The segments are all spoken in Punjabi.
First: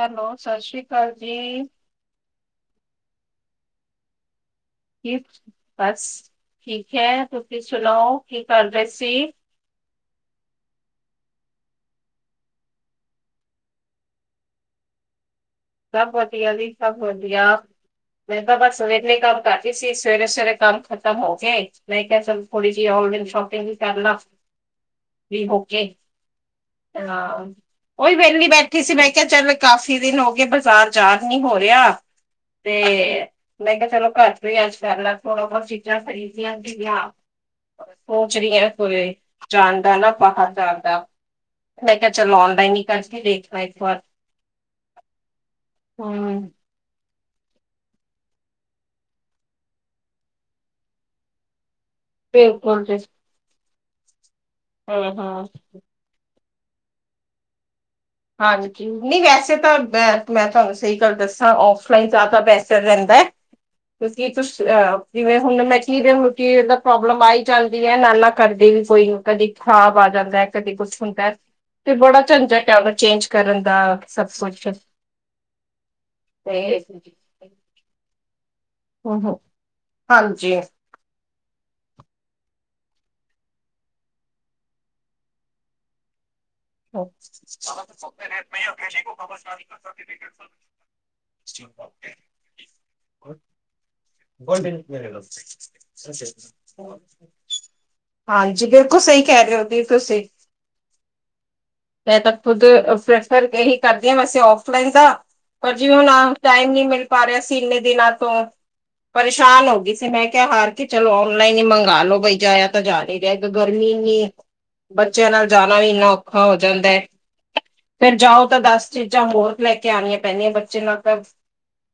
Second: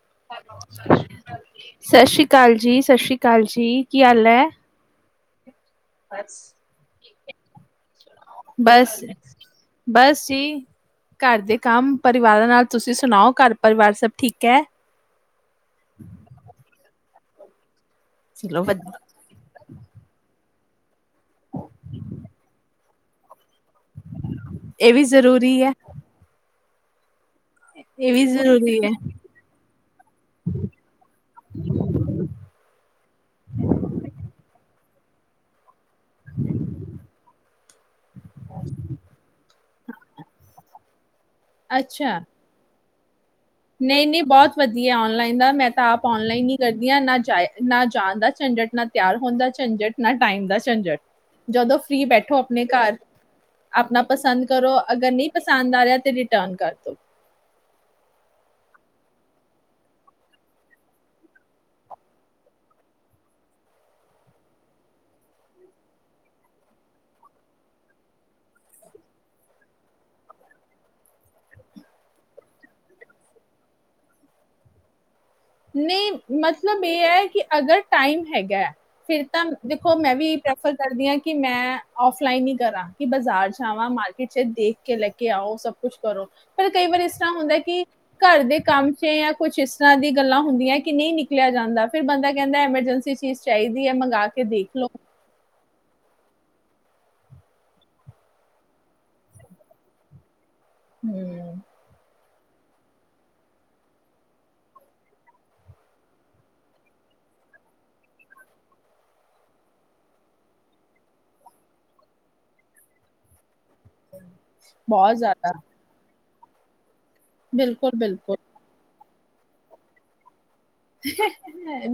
ਹੈਲੋ, ਸ੍ਰੀ ਸਤਿ ਅਕਾਲ ਜੀ, ਸ੍ਰੀ ਅਕਾਲ ਜੀ ਸਤਿ ਸ਼੍ਰੀ ਅਕਾਲ ਕਾਲ ਜੀ ਕੀ ਹਾਲ ਹੈ ਕਿ ਬਸ ਠੀਕ ਹੈ ਤੁਸੀਸੀਂ ਸੁਣਾਓ ਕੀ ਕਰ ਰਹੇ ਬਸ, ਸੀ ਬਸ ਜੀ ਘਰ ਦੇ ਕੰਮ ਪਰਿਵਾਰਾਂ ਨਾਲ ਤੁਸੀਂ ਸੁਣਾਓ ਘਰ ਪਰਿਵਾਰ ਸਭ ਠੀਕ ਹੈ ਸਭ ਵਧੀਆ ਜੀ ਸਭ ਵਧੀਆ ਮੇਰੇ ਚਲੋ ਪ ਸਵੇਰ ਲਈ ਕੰਮ ਕਰ ਸੀ ਸਵੇਰੇ ਸਵੇਰੇ ਕੰਮ ਖਤਮ ਹੋ ਨਹੀਂ ੋੜ ਆਨਲਾਈਨ ਸ਼ੋਪਿੰਗ ਵਿੱਚ ਕਰਲਾ ਇਹ ਵੀ ਜ਼ਰੂਰੀ ਹੈ, ਹੋਕੇ ਹ ਇਹ ਉਹੀ ਵੀ ਵਿਹਲੀ ਜ਼ਰੂਰੀ ਬੈਠੀ ਹੈ, ਸੀ ਮੈਂ ਕਿਹਾ ਚੱਲ ਕਾਫ਼ੀ ਦਿਨ ਹੋ ਗਏ ਬ ਾਰ ਯਾਦ ਨੀ ਹੋ ਰਿਹਾ ਤੇ ਮੈਂ ਕਿਹਾ ਚਲੋ ਘਰ ਤੋਂ ਈ ਅੱਜ ਥੋੜਾ ਬਹੁਤ ਚੀਜਾਂ ਖਰੀਦੀਆ ਸਿਗੀਆ ਉਹ ਸੜਆਂ ਕੋਈ ਜਾਂਦਾ ਨਾ ਬਾਹਰ ਜਾਂਣ ਦਾ ਮੈਂ ਕਿਹਾ ਅੱਛਾ। ਚਲੋ ਔਨਲਾਈਨ ਹੀ ਕਰਕੇ ਦੇਖ ਨਹੀਂ ਨਹੀਂ ਬਹੁਤ ਵਧੀਆ ਔਨਲਾਈਨ ਮੈਂ ਤਾਂ ਆਪ ਹੂੰ ਔਨਲਾਈਨ ਹੀ ਕਰਦੀ ਹਾਂ ਨਾ ਨਾ ਜਾਣ ਦਾ ਝੰਜਟ ਨਾ ਤਿਆਰ ਹੋਣ ਦਾ ਝੰਜਟ ਨਾ ਟਾਈਮ ਦਾ ਝੰਜਟ ਜਦੋਂ ਫ੍ਰੀ ਬੈਠੋ ਆਪਣੇ ਬਿਲਕੁਲ ਜੀ। ਘਰ ਆਪਣਾ ਪਸੰਦ ਕਰੋ ਅਗਰ ਨਹੀਂ ਹੂੰ-ਹੂੰ ਪਸੰਦ ਆ ਰਿਹਾ ਤੇ ਟਨ ਕਰ ਤੋਂ ਹਾਂਜੀ ਨਹੀਂ ਵੈਸੇ ਤਾਂ ਮੈਂ ਤੁਹਾਨੂੰ ਸਹੀ ਗੱਲ ਦੱਸਾਂ ਔਫ ਲਾਈਨ ਜ਼ਿਆਦਾ ਬੈਸਟ ਰਹਿੰਦਾ ਹੈ ਕਿਉਂਕਿ ਤੁ ਜਿਵੇਂ ਹੁਣ ਮੈਂ ਚ ਰ ਹੋ ਕਿ ਇਹਦਾ ਪ੍ਰੋਬਲਮ ਆ ਹੀ ਜਾਂਦੀ ਹੈ ਨਾ ਨਾ ਕਰਦੇ ਵੀ ਕੋਈ ਕਦੇ ਖ਼ਰਾਬ ਆ ਜਾਂਦਾ ਕਦੇ ਕੁਛ ਹੁੰਦਾ ਤੇ ਬੜਾ ਝੰਜਾਕ ਹੈ ਉਹਦਾ ਚੇਂਜ ਕਰਨ ਦਾ ਸਭ ਕੁਛ ਨਹੀਂ ਤੇ ਮਤਲਬ ਇਹ ਹੈ ਕਿ ਅਗਰ ਟਾਈਮ ਹੈਗਾ ਹੈ ਫਿਰ ਹੂੰ-ਹੂੰ ਤਾਂ ਦੇਖੋ ਮੈਂ ਵੀ ਹਾਂਜੀ। ਪ੍ਰੈਫਰ ਕਰਦੀ ਹਾਂ ਕਿ ਮੈਂ ਮੈਂਆਫ਼ ਲਾਈਨ ਹੀ ਕਰਾਂ ਕਿ ਬਾਜ਼ਾਰ ਚ ਆਵਾਂ ਮਾਰਕੀਟ ਚ ਦੇਖ ਕੇ ਲੈ ਕੇ ਆਓ ਸਭ ਕੁਛ ਕਰੋ ਪਰ ਕਈ ਵਾਰੀ ਇਸ ਤਰ੍ਹਾਂ ਹੁੰਦਾ ਕਿ ਘਰ ਦੇ ਕੰਮ ਚ ਜਾਂ ਕੁਛ ਇਸ ਤਰ੍ਹਾਂ ਦੀ ਗੱਲਾਂ ਹੁੰਦੀਆਂ ਕਿ ਨਹੀਂ ਨਿਕਲਿਆ ਜਾਂਦਾ ਫਿਰ ਬੰਦਾ ਕਹਿੰਦਾ ਐਮਰਜੈਂਸੀ ਚੀਜ਼ ਚਾਹੀਦੀ ਹੈ ਮੰਗਵਾ ਕੇ ਦੇਖ ਲਓ ਹਾਂਜੀ ਬਿਲਕੁਲ ਸਹੀ ਕਹਿ ਰਹੇ ਹੋ ਵੀ ਤੁਸੀਂ ਹਮ ਮੈਂ ਤਾਂ ਖੁਦ ਪ੍ਰੈਫਰ ਕਰਦੀ ਹਾਂ ਵੈਸੇ ਫਲਾਈਨ ਦਾ ਪਰ ਜੀ ਹੁਣ ਟਾਈਮ ਨ ਮਿਲ ਪਾ ਰਿਹਾ ਸੀ ਇੰਨੇ ਦਿਨਾਂ ਤੋਂ ਪਰੇਸ਼ਾਨ ਹੋ ਗਈ ਸੀ ਮੈਂ ਕਿਹਾ ਹਾਰ ਕੇ ਚਲੋ ਓਨਲਾਈਨ ਹੀ ਮੰਗ ਲੋੋ ਬਈ ਜਾਆ ਤਾਂ ਜਾ ਹੀ ਰਹਿ ਗਰਮੀ ਇੰਨੀ ਬਹੁਤ ਬੱਚਿਆਂ ਨਾਲ ਜ਼ਿਆਦਾ ਜਾਣਾ ਵੀ ਇੰਨਾ ਹ ਜਾਂਦਾ ਹੈ ਬਿਲਕੁਲ ਫੇਰ ਬਿਲਕੁਲ ਜਾਓ ਤਾਂ ਦਸ ਚੀਜ਼ਾਂ ਹੋਰ ਲੈ ਕੇ ਆਉਣੀਆਂ ਪੈਂਦੀਆਂ ਬ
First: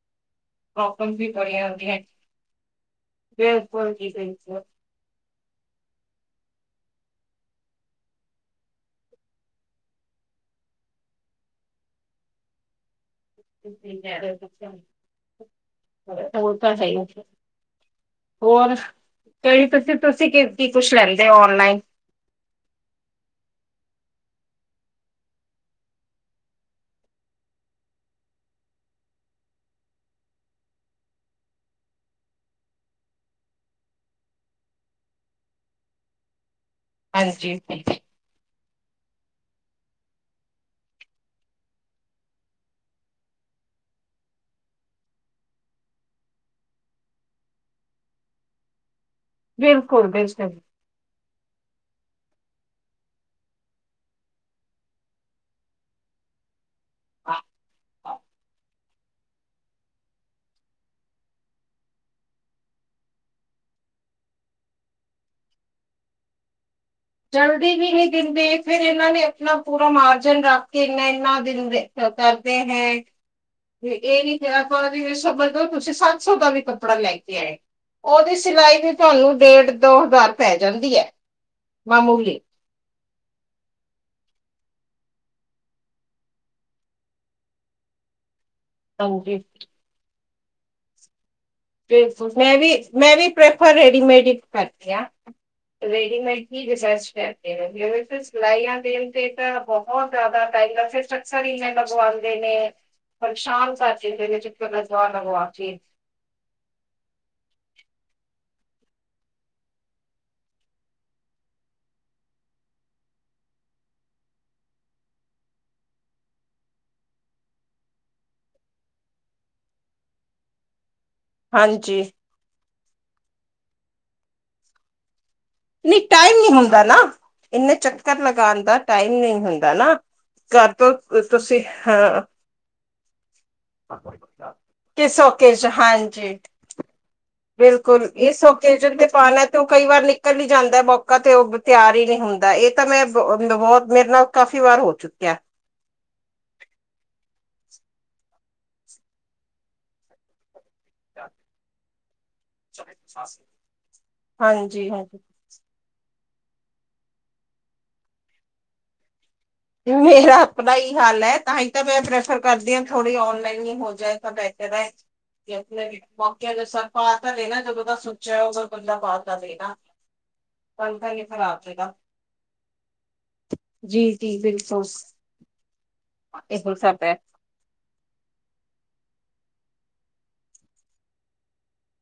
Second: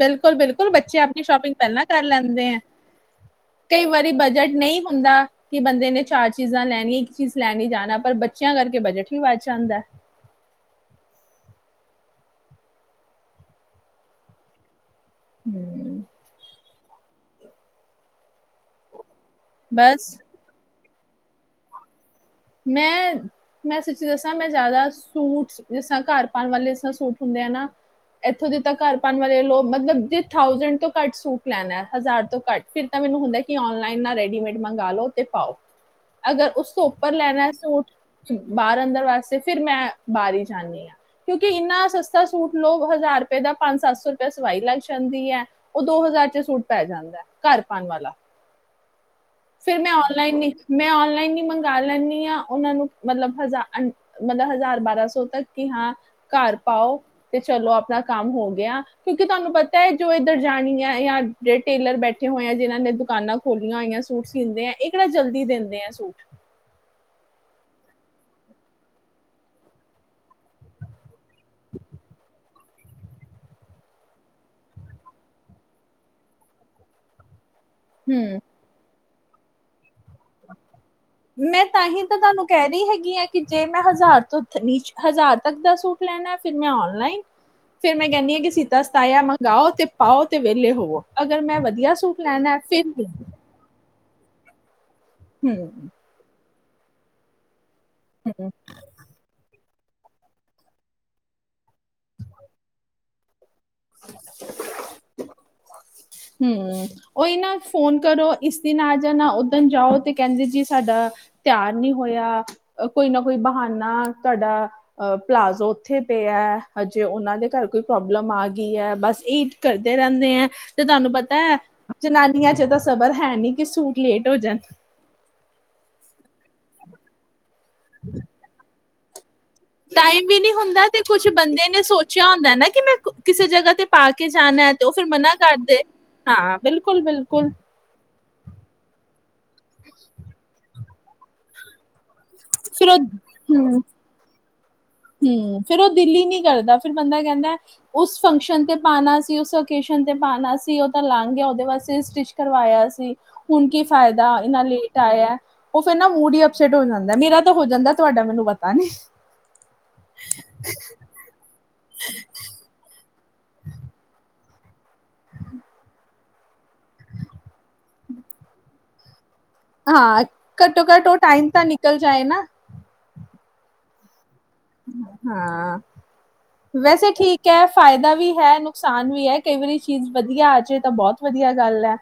ਬਿਲਕੁਲ ਬਿਲਕੁਲ ਬੱਚੇ ਪ੍ਰੋਬਲਮ ਆਪਣੀ ਵੀ ਸ਼ੋਪਿੰਗ ਬੜੀਆਂ ਪਹਿਲਾਂ ਹੁੰਦੀਆਂ ਕਰ ਲੈਂਦੇ ਹੈ ਕਈ ਵਾਰੀ ਬਜਟ ਨਹੀਂ ਹੁੰਦਾ ਕਿ ਬੰਦੇ ਨੇ ਚਾਰਜ ਚੀਜ਼ਾਂ ਲੈਣ ਇੱਕ ਚੀਜ਼ ਲੈਣੀ ਜਾਣਾ ਪਰ ਬੱਚਿਆਂ ਕਰਕੇ ਬਜਟ ਹੀ ਵਧ ਜਾਂ ਆਦਾ ਹਮ ਉਹ ਤਾਂ ਸਹੀ ਹੋਰ ਕ ਪਸੇ ਬਸ ਤੁਸੀ ਕਿ ਕੁਛ ਲੈਂਦੇ ਹੋ ਔਨਲਾਈਨ ਮੈਂ ਮੈਂ ਸਚੀ ਦੱਸਾਂ ਮੈਂ ਜਿਆਦਾ ਸੂਟ ਜਿਸ ਤ ਘਰ ਪਾਉਣ ਵਾਲੇ ਜ ਤ ਸੂਟ ਹੁੰਦੇ ਆ ਨਾ ਇਥੋਂ ਜ ਘਰ ਪਾਉਣ ਵਾਲੇ ਮਤਲਬਥ ਤੋਂ ਘੱਟ ਸੂਟ ਲੈਣਾ ਹਜ਼ਾਰ ਤੋਂ ਘੱਟ ਫ ਮੈਨੂੰ ਹੁੰਦਾ ਨ ਰੈਡੀਮੇਡ ਮੰਗ ਲੋ ਪਾਓ ਅਗਰ ਉੱਪਰ ਲੈਣਾ ਹਾਂਜੀ ਸੂਟ ਬਾਹਰ ਅੰਦਰ ਵਾਸਤੇ ਫਿਰ ਮੈਂ ਬਾਹਰ ਹੀ ਜਾਂਦੀ ਹਾਂ ਕਿਉਂਕਿ ਇੰਨਾ ਸਸਤਾ ਸੂਟ ਲੋਓ ਹਜ਼ਾਰ ਰੁਪਏ ਦਾ ਪੰਜ ਸੱਤ ਸੌ ਰੁਪਏ ਸਵਾਈ ਲੱਗ ਜਾਂਦੀ ਹੈ ਉਹ ਦੋ ਹਜ਼ਾਰ ਚ ਸੂਟ ਪੈ ਜਾਂਦਾ ਘਰ ਪਾਉਣ ਵਾਲਾ ਫੇਿਰ ਮੈਂ ਬਿਲਕੁਲ ਔਨਲਾਈਨ ਬਿਲਕੁਲ ਹੀ ਮੈਂ ਔਨਲਾਈਨ ਹੀ ਮੰਗਵਾ ਲੈਂਦੀ ਹਾਂ ਉਹਨਾਂ ਨੂੰ ਮਤਲਬ ਹਜ਼ ਮਤਲਬ ਹਜ਼ਾਰ ਬਾਰਾਂ ਸੌ ਤੱਕ ਕਿ ਹਾਂ ਕਾਰ ਪਾਓ ਤੇ ਚਲੋ ਆਪਣਾ ਕੰਮ ਹੋ ਗਿਆ ਕਿਉਂਕਿ ਤੁਹਾਨੂੰ ਪਤਾ ਹੈ ਜੋ ਇੱਧਰ ਜਾਣੀ ਹੈ ਜਾਂ ਜਿਹੜੇ ਟੇਲਰ ਬੈਠੇ ਹੋਏ ਆ ਜਿਹਨਾਂ ਨੇ ਦੁਕਾਨਾਂ ਖੋਲੀਆਂ ਹੋਈਆ ਸੂਟ ਸੀਂਦੇ ਆ ਇਹ ਕਿਹੜਾ ਜਲਦੀ ਦਿੰਦੇ ਆ ਸੂਟ ਜਲਦੀ ਵੀ ਨਹੀਂੀ ਦਿੰਦੇ ਫੇਿਰ ਇਹਨਾਂ ਨੇ ਆਪਣਾ ਪੂਰਾ ਮਾਰਜਨ ਰੱਖ ਕੇ ਇਨਾ ਦਿਿਲ ਸਰਕਾਰ ਤੇ ਹੈ ਇਹ ਨੀ ਆਪਾਂ ਸ ਬਦੋ ਤੁਸੀਂ ਸੱਤ ਸੌ ਦਾ ਵੀ ਕੱਪੜਾ ਲੈ ਕੇ ਆਏ ਉਹਦੀ ਹੂੰ ਸਿਲਾਈ ਵੀ ਤੁਹਾਨੂੰ ਡੇਟ ਦੋ ਹਜ਼ਾਰ ਪੈ ਜਾਂਦੀ ਹੈ ਮੈਂ ਤਾਂ ਹੀ ਤਾਂ ਮਾਮੂਲੀ ਤੁਹਾਨੂੰ ਕਹਿ ਰਹੀ ਹੈਗੀ ਹੈ ਕਿ ਜੇ ਮੈਂ ਹਜ਼ਾਰ ਤੋਂ ਨੀ ਹਜ਼ਾਰ ਤੱਕ ਦਾ ਸੂਟ ਲੈਣਾ ਫਿਰ ਮੈਂ ਨਲਾਈਨ ਫੇਿਰ ਮੈਂ ਕਹਿੰਦੀ ਹਾਂ ਕਿ ਤਸ ਤਾਇਾ ਮੈਂ ਹਾਂਜੀ ਗਾਓ ਤੇ ਪਾਓਤ ਤੇ ਵਿਹਲੇ ਹੋਵੋ ਅਗਰ ਮੈਂ ਵਧੀਆ ਸੂਟ ਬਿਲਕੁਲ ਲੈਣਾ ਮੈਂ ਹੈ, ਵੀ ਫਿਰ ਮੈਂ ਵੀ ਪ੍ਰੈਫਰ ਰੈਡੀਮੇਡ ਠ ਕਰ ਹੂੰ ਰੇਡੀਮੇਡ ਕੀਠੀ ਵੀ ਸਰਚ ਕਰ ਜਿਵੇਂ ਤੇ ਹੂੰ ਸਿਲਾਈਆਂ ਦੇਲ ਤੇ ਤਾਂ ਬਹੁਤ ਜ਼ਿਆਦਾ ਟਾਈਮ ਦਾ ਫਿਰ ਅਕਸਰ ਇਵੇਂ ਲਗਵਾਉਂਦੇ ਨੇ ਸ਼ਾਨ ਸ ਚੀਜ਼ ਹੈ ਜ ਲਜਵਾ ਲਗਵਾ ਚੀਜ਼ ਹਮ ਓਹੀ ਨਾ ਫੋਨ ਕਰੋ ਇਸ ਦਿਨ ਆ ਜਾ ਨਾ ਉਓਦਣ ਜਾਓ ਤੇ ਕਹਿੰਦੇ ਜੀ ਸਾਡਾ ਤਿਆਰ ਨੀ ਹੋਇਆ ਕੋਈ ਨਾ ਕੋਈ ਬਹਾਨਾ ਤੁਹਾਡਾ ਪਲਾਜ਼ੋ ਉੱਥੇ ਪਿਆ ਹਜੇ ਉਹਨਾਂ ਦੇ ਘਰ ਕੋਈ ਪ੍ਰੋਬਲਮ ਆਈ ਗੀ ਹੈ ਬਸ ਇ ਕਰਦੇ ਰਹਿੰਦੇ ਹੈ ਤੇ ਤੁਹਾਨੂੰ ਪਤਾ ਪ ਹਾਂਜੀ ਜ ਨਾਨੀਆਂ ਚ ਤਾਂ ਖਬਰ ਹੈ ਨੀ ਕਿ ਸੂਟ ਲੇਟ ਹੋਜਣ ਨਹੀਂ ਟਾਈਮ ਨ ਹੁੰਦਾ ਨਾ ਇੰਨੇ ਚੱਕਰ ਲਗਾਉਣਦਾ ਟਾਈਮ ਨਹੀਂ ਹੋਈ ਟਾਈਮ ਵੀ ਨਹੀਂੀ ਹੁੰਦਾ ਤੇ ਕੁਛ ਬੰਦੇ ਨੇ ਹਾਂ ਸੋਚਿਆ ਹੁੰਦਾ ਨਾ ਕਿ ਮੈਂ ਕਿਸੇ ਜਗ੍ਹਾ ਤੇ ਪਾ ਕੇ ਜਾਣਾ ਤੇ ਉਹ ਫਿਰ ਕਿਸ ਮਨਾ ਓਕੇਜ ਕਰਦੇ ਹਾਂਜੀ। ਹਾਂ ਬਿਲਕੁਲ ਬਿਲਕੁਲ ਬਿਲਕੁਲ ਇਸ ਓਕੇਜਨ ਤੇ ਪਾਉਣਾ ਤੇ ਉਹ ਕਈ ਵਾਰ ਨਿਕਲ ਹੀ ਜਾਂਦਾ ਮੌਕਾ ਤੇ ਉਹ ਤਿਆਰ ਹੀ ਨਹੀਂ ਹੁੰਦਾ ਇਹ ਤਾਂ ਫਿਰ ਮੈਂ ਬਹੁਤ ਮੇਰੇ ਨਾਲ ਕਾਫ਼ੀ ਵਾਰ ਹੋ ਚੁੱਕਿਆ। ਹਮ ਫੇਿਰ ਉਹ ਦਿੱਲੀ ਨੀ ਕਰਦਾ ਫੇਿਰ ਬੰਦਾ ਕਹਿੰ ਉਸ ਫੰਕਸ਼ਨ ਤੇ ਪਾਉਣਾ ਸੀ ਉਸ ਓਕੇਜਨ ਤੇ ਪਾਉਣਾ ਸੀ ਉਹ ਤਾਂ ਲਾਂਗ ਗਿਆ ਉਹਦੇ ਵਾਸਤੇ ਸਟਿਚ ਕਰਵਾਇਆ ਸੀ ਹੁਣ ਕੀ ਫਾਇਦਾ ਇੰਨਾ ਹਾਂਜੀ ਲੇਟ ਹਾਂਜੀ ਆਇਆ ਉਹ ਫੇਿਰ ਨਾ ਮੂਡ ਹੀ ਅਪਸੈਟ ਹੋ ਜਾਂਦਾ ਮੇਰਾ ਤਾਂ ਹੋ ਜਾਂਦਾ ਤੁਹਾਡਾ ਮੈਨੂੰ ਪਤਾ ਨੀ ਮੇਰਾ ਆਪਣਾ ਹੀ ਹਾਲ ਹੈ ਤਾਂ ਤਾਂ ਮੈਂ ਪ੍ਰੈਫਰ ਕਰਦੀ ਹਾਂ ੋੜੀ ਔਨਲਾਈਨ ਹੀ ਹੋ ਜਾਏ ਤਾਂ ਬੇਹਤਰ ਹੈ ਮੌਕ ਜੋ ਸਭ ਆਤਾ ਲੈ ਨਾ ਜ ਬ ਸੋਚਿਆ ਹੋਗਾ ਬਦਾ ਬਾ ਹਾਂ ਘੱਟੋ ਘੱਟ ਉਹ ਟਾਈਮ ਖਰਾਬ ਤਾਂ ਦੇਗਾ ਨਿਕਲ ਜਾਏ ਨਾ ਜੀ ਜੀ ਬਿਲਕੁਲ ਹਾਂ ਇਹੋ ਸਭ ਵੈਸੇ ਠੀਕ ਹੈ ਫਾਇਦਾ ਵੀ ਹੈ ਨੁਕਸ ਨੁਕਸਾਨ ਵੀ ਹੈ ਕਈ ਵਾਰੀ ਚੀਜ਼ ਵਧੀਆ ਆ ਜਾੇ ਤਾਂ ਬਹੁਤ ਵਧੀਆ ਗੱਲ ਹੈ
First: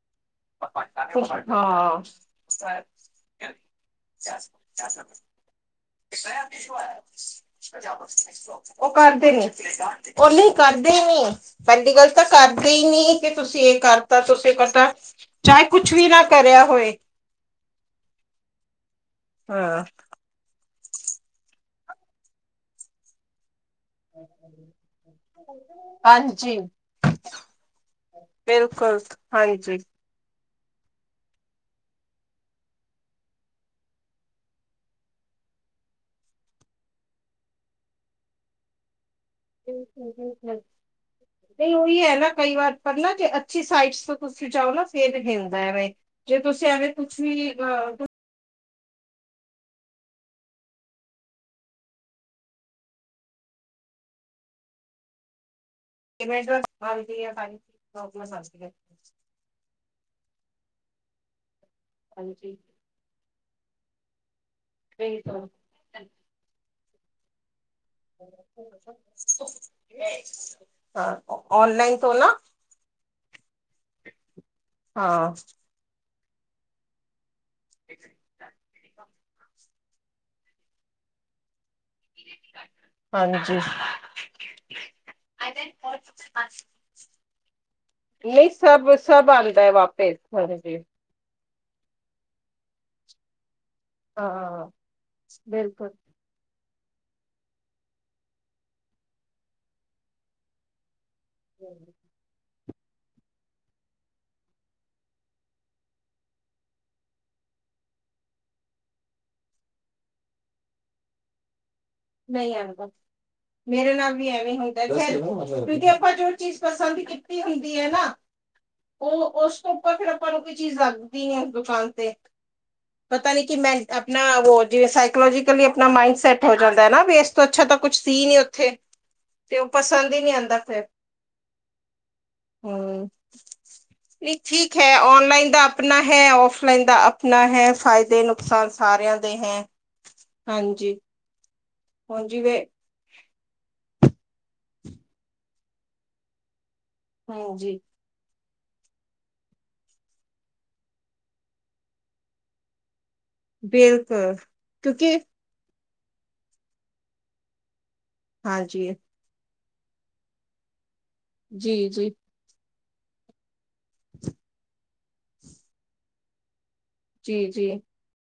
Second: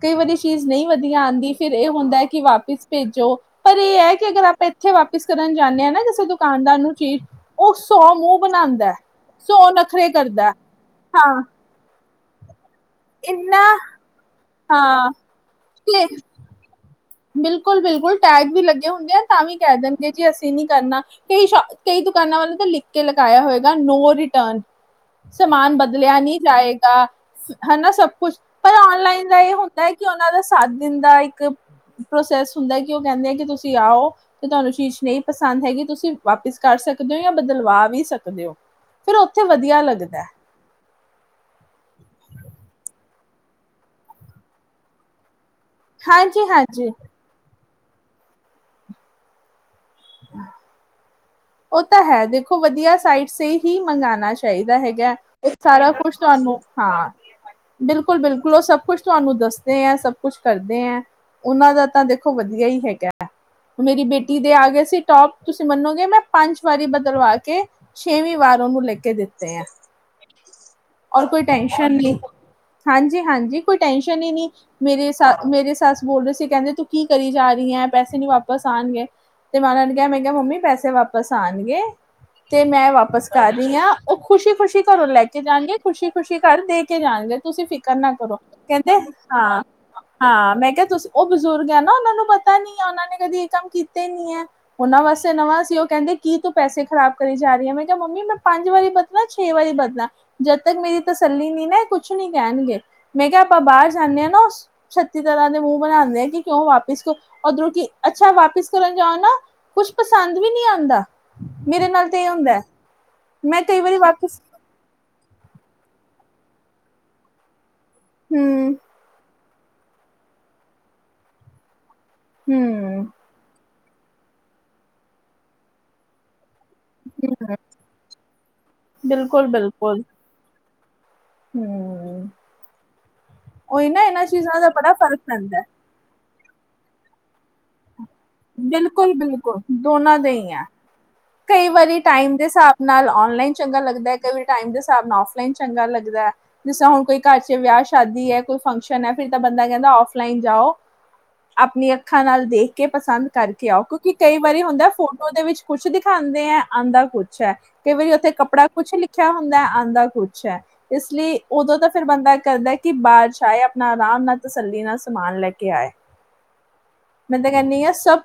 ਕਈ ਵਾਰੀ ਚੀਜ਼ ਨਹੀਂ ਵਧੀਆ ਆਉਂਦੀ ਫਿਰ ਇਹ ਹੁੰਦਾ ਹੈ ਕਿ ਵਾਪਿਸ ਭੇਜੋ ਪਰ ਇਹ ਹੈ ਕਿ ਅਗਰ ਆਪਾਂ ਇੱਥੇ ਹਾਂ ਵਾਪਿਸ ਕਰਨ ਜਾਂਦੇ ਹਨ ਨਾ ਕਿਸੇ ਦੁਕਾਨਦਾਰ ਨੂੰ ਚੀਜ਼ ਉਹ ਸੌ ਮੂੰਹ ਬਣਾਉਂਦਾ ਉਹ ਹੈ ਕਰਦੇ ਨੀ ਸੌ ਨਖਰੇ ਉਹ ਨਹੀਂ ਕਰਦਾ ਕਰਦੇ ਨੀ ਹਾਂ ਪਹਿ ਗੱਲ ਤਾਂ ਕਰ ਕਈ ਨਹੀਂੀ ਕਿ ਤੁਸੀਂ ਇੰਨਾ ਇਹ ਕਰਤਾ ਤੁਸੀਂ ਕਰਤਾ ਹਾਂ ਚਾਹੇ ਕੁਛ ਤੇ ਵੀ ਨਾ ਕਰਿਆ ਹੋਏ ਬਿਲਕੁਲ ਬਿਲਕੁਲ ਟੈਗ ਵੀ ਲੱਗ ਹੁੰਦੇ ਆ ਤਾਂ ਵੀ ਕਹਿ ਹਾਂ ਦੇਣਗੇ ਜੀ ਅਸੀਂ ਨੀ ਕਰਨਾ ਕਈ ਸ਼ ਕਈ ਦੁਕਾਨਾਂ ਵੱਲੋਂ ਤਾਂ ਲਿਖ ਕੇ ਲਗਾਇਆ ਹੋਏਆ ਨੋ ਰੇਤੁਰਨ ਸਮਾਨ ਬਦਲਿਆ ਨਹੀਂੀ ਹਾਂਜੀ ਜਾਏਗਾ ਹਨਾ ਸਭ ਕੁਛ ਪਰ ਬਿਲਕੁਲ ਨਲਾਈਨ ਦਾ ਇਹ ਹਾਂਜੀ ਹੁੰਦਾ ਕਿ ਉਹਨਾਂ ਦੇ ਸੱਤ ਦਿਨ ਦਾ ਇੱਕ ਪ੍ਰੋਸੈਸ ਹੁੰਦਾ ਕਿ ਉਹ ਕਹਿੰਦੇ ਆ ਕਿ ਤੁਸੀਂ ਆਓ ਤੇ ਤੁਹਾਨੂੰ ਚੀਜ਼ ਨਹੀਂ ਪਸੰਦ ਹੈਗੀ ਤੁਸੀ ਵਾਪਿਸ ਕਰ ਸਕਦੇ ਹੋ ਜਾਂ ਬਦਲਵਾ ਵੀ ਸਕਦੇ ਹੋ ਫਿਰ ਉੱਥੇ ਵਧੀਆ ਲੱਗਦਾ ਹੈ ਇਹ ਉਹੀ ਹੈ ਨਾ ਕਈ ਵਾਰ ਪਰ ਨਾ ਜੇ ਅੱਛੀ ਸਾਈਟਸ ਤੇ ਤੁਸੀ ਜਾਓ ਨਾ ਫੇਰ ਹੈ ਹੋ ਮੈਂ ਬ ਜੇ ਹਾਂਜੀ ਤੁਸੀਂ ਹਾਂਜੀ ਆਵੇ ਤੁਸੀਂ ਹਹ ਹਮ ਉਹ ਤਾਂ ਹੈ ਦੇਖੋ ਵਧੀਆ ਸਾਈਟ ਸੇ ਹੀ ਮੰਗਉਣਾ ਚਾਹੀਦਾ ਹੈਗਾ ਸਾਰਾ ਕੁਛ ਤੁਹਾਨੂੰ ਹਾਂ ਆਉਂਦੀ ਹੈ ਸਾਰੀ ਬਿਲਕੁਲ ਪ੍ਰੋਬਲਮ ਬਿਲਕੁਲ ਉਹ ਆਉਂਦੀ ਹੈ ਸਭ ਕੁਛ ਤੁਹਾਨੂੰ ਦੱਸਦੇ ਆ ਸਭ ਕੁਛ ਕਰਦੇ ਹੈ ਉਹਨਾਂ ਦਾ ਤਾਂ ਦੇਖੋ ਹਾਂਜੀ ਵਧੀਆ ਹੀ ਹੈਗਾ ਮੇਰੀ ਬੇਟ ਦੇ ਆ ਗਏ ਸੀ ਟੋਪ ਬਿਲਕੁਲ। ਤੁਸੀਂ ਮੰਨੋਗੇ ਮੈਂ ਪੰਜ ਵਾਰੀ ਬਦਲਵਾ ਕੇ ਛੇਵੀਂ ਵਾਰ ਉਹਨੂੰ ਲੈਕੇ ਦਿੱਤੇ ਆ ਹਾਂ ਔਰ ਕੋਈ ਟੈਸ਼ਨ ਔਨਲਾਈਨ ਤੋਂ ਨੀ ਨਾ ਹਾਂਜੀ ਹਾਂਜੀ ਕੋਈ ਟੈਸ਼ਨ ਹੀ ਨੀ ਮੇਰੇ ਹਾਂ ਮੇਰੇ ਸੱਸ ਬੋਲ ਰਹੇ ਸੀ ਕਹਿੰਦੇ ਤੂੰ ਕੀ ਕਰੀ ਜਾ ਵਈ ਏਦਾਂ ਪੈਸੇ ਨੀ ਵਾਪਸ ਆਉਣਗੇ ਤੇ ਮਾਰਾ ਮੈਂ ਕਿਹਾ ਮੰਮੀ ਪੈਸੇ ਵਾਪ ਪਸਾਾਨਗੇਏ ਤੇ ਮੈਂ ਵਾਪਿਸ ਕਰ ਹਾਂਜੀ ਰਹੀ ਹਾਂ ਉਹ ਖੁਸ਼ੀ ਖੁਸ਼ੀ ਘਰੋਂ ਲੈ ਕੇ ਜਾਣਗੇ ਖੁਸ਼ੀ ਖੁਸ਼ੀ ਘਰ ਦੇ ਕੇ ਜਾਣਗੇ ਤੁਸੀਂ ਫਿਕਰ ਨਾ ਕਰੋ ਨਹੀਂ ਸਭ ਕਹਿੰਦੇ ਸਭ ਹਾਂ ਆਉਂਦਾ ਹੈ ਵਾਪਿਸ ਹਾਂ ਮੈਂ ਹਾਂਜੀ ਕਿਹਾ ਤੁਸੀਂ ਉਹ ਬਜ਼ੁਰਗ ਆ ਨਾ ਉਹਨਾਂ ਨੂੰ ਪਤਾ ਨੀ ਕੰਮ ਕੀਤੇ ਹੀ ਨੀ ਹੈ ਹਾਂ ਉਹਨਾਂ ਵਾਸਤੇ ਨਵਾਂ ਸੀ ਉ ਬਿਲਕੁਲ ਨਾ ਕੀ ਤੂੰ ਪੈਸੇ ਖਰਾਬ ਕਰੀ ਜਾ ਰਹੀ ਹੈ ਮੈਂ ਕਿਹਾ ਮੰਮੀ ਮੈਂ ਪੰਜ ਵਾਰੀ ਬਦਲਾ ਛੇ ਵਾਰੀ ਬਦਲਾ ਜਦ ਤੱਕ ਮੇਰੀ ਤਸੱਲੀ ਨੀ ਨਾ ਇਹ ਕੁਛ ਨੀ ਕਹਿਣਗੇ ਮੈਂ ਕਿਹਾ ਆਪਾਂ ਬਾਹਰ ਜਾਂਨੇਂ ਹਾਂ ਨਾ ਛੱਤੀ ਤਰ੍ਹਾਂ ਦੇ ਮੂੰਹ ਬਣਾਉਂਦੇ ਆ ਕਿ ਕਿਉਂ ਵਾਪਿਸ ਕਰ ਉਓਧਰੋਂ ਕਿ ਅੱਛਾ ਵਾਪਿਸ ਕਰਨ ਜਾਓ ਨਾ ਕੁਛ ਪਸੰਦ ਵੀ ਨੀ ਆ ਹੁੰਦਾ ਨਹੀਂ ਹੈ। ਆਂਦਾ ਮੈਂ ਕਈ ਮੇਰੇ ਵਾਰੀ ਨਾਲ ਵੀ ਵਾਪਿਸ ਐਵੇਂ ਹੁੰਦਾ ਕਿਉਂਕਿ ਆਪਾਂ ਜੋ ਚੀਜ਼ ਪਸੰਦ ਕੀਤੀ ਹੋਈ ਹੈ ਨਾ ਹੂੰ ਉਹ ਉਸ ਪਾਂ ਫੇਰ ਆਪਾਂ ਨੂੰ ਕੋਈ ਚੀਜ਼ ਲੱਗਦੀ ਆ ਦੁਕਾਨ ਤੇ ਹੂੰ ਪਤਾ ਨੀ ਕਿ ਮੈਂ ਆਪਣਾ ਜਿਵੇਂ ਸਾਈਕੋਲੋਜਕਲੀ ਆਪਣਾ ਮਾਈਡ ਸੈਟ ਹੋ ਜਾਂਦਾ ਨਾ ਵੀ ਇਸ ਤੋਂ ਹੂੰ, ਅੱਛਾ ਤਾਂ ਕੁਛ ਸੀ ਨੀ ਉੱਥੇ ਬਿਲਕੁਲ ਤੇ ਉਹ ਬਿਲਕੁਲ ਪਸੰਦ ਹੀ ਨਹੀਂੀ ਆਉਂਦਾ ਫਿਰ ਹੂੰ ਹਮ ਉਹੀ ਨਾ ਇਹਨਾਂ ਨਹੀਂ ਚੀਜ਼ਾਂ ਦਾ ਠੀਕ ਬੜਾ ਹੈ ਫਰਕ ਔਨਲਾਈਨ ਪੈਂਦਾ ਹੈ। ਦਾ ਆਪਣਾ ਹੈ ਫਲਾਈਨ ਦਾ ਆਪਣਾ ਹੈ ਫਾਇਦਾ ਬਿਲਕੁਲ ਬਿਲਕੁਲ ਦੋਨਾਂ ਦੇ ਹੀ ਹੈ ਹਾਂਜੀ ਕਈ ਵਾਰੀ ਟਾਈਮ ਹਾਂਜੀ ਦੇ ਵੇ ਹਿਸਾਬ ਨਾਲ ਨਲਾਈਨ ਚੰਗਾ ਲੱਗਦਾ ਕ ਟਾਈਮ ਦੇ ਹਿਸਾਬ ਨਾਲ ਫਲਾਈਨ ਚੰਗਾ ਲੱਗਦਾ ਹੈ ਜਿਸ ਤਾਂ ਹੁਣ ਕੋਈ ਘਰ ਚ ਹਾਂਜੀ ਵਿਆਹ ਸ਼ਾਦੀ ਹੈ ਕੋ ਫੰਕਸ਼ਨ ਹੈ ਫਿਰ ਤਾਂ ਬੰਦਾ ਕਹਿੰਦਾ ਫਲਾਈਨ ਜਾਓ ਆਪਣੀ ਅੱਖਾਂ ਨਾਲ ਦੇਖ ਕੇ ਪਸੰਦ ਕਰਕੇ ਆਓ ਕਿਉਂਕਿ ਬਿਲਕੁਲ ਕਈ ਵਾਰੀ ਹੁੰਦਾ ਕਿਉਂਕਿ ਫੋਟੋ ਦੇ ਵਿੱਚ ਖੁਸ਼ ਦੀ ਆਉਂਦੇ ਹੈ ਆਉਂਦਾ ਕੁਛ ਹੈ ਕਈ ਵਾਰੀ ਉੱਥੇ ਕੱੜਾ ਹਾਂਜੀ ਕੁਛ ਲਿਖਿਆ ਹੁੰਦਾ ਆਉਂਦਾ ਕੁਛ ਹੈ ਇਸ ਲਈ ਜੀ ਉਦੋਂ ਤਾਂ ਫੇਿਰ ਜੀ ਬੰਦਾ ਕਰਦਾ ਬਾਅਦਸ਼ਾਏ ਆਪ ਨਾ ਰਾਾਮਨਾਥ ਸੱਲਨਾ ਸਮਾਨ ਲੈ ਕੇ ਆਏ ਮੈਂ ਜੀ ਤਾਂ ਜੀ ਕਹਿੰਦੀ ਹ ਸਭ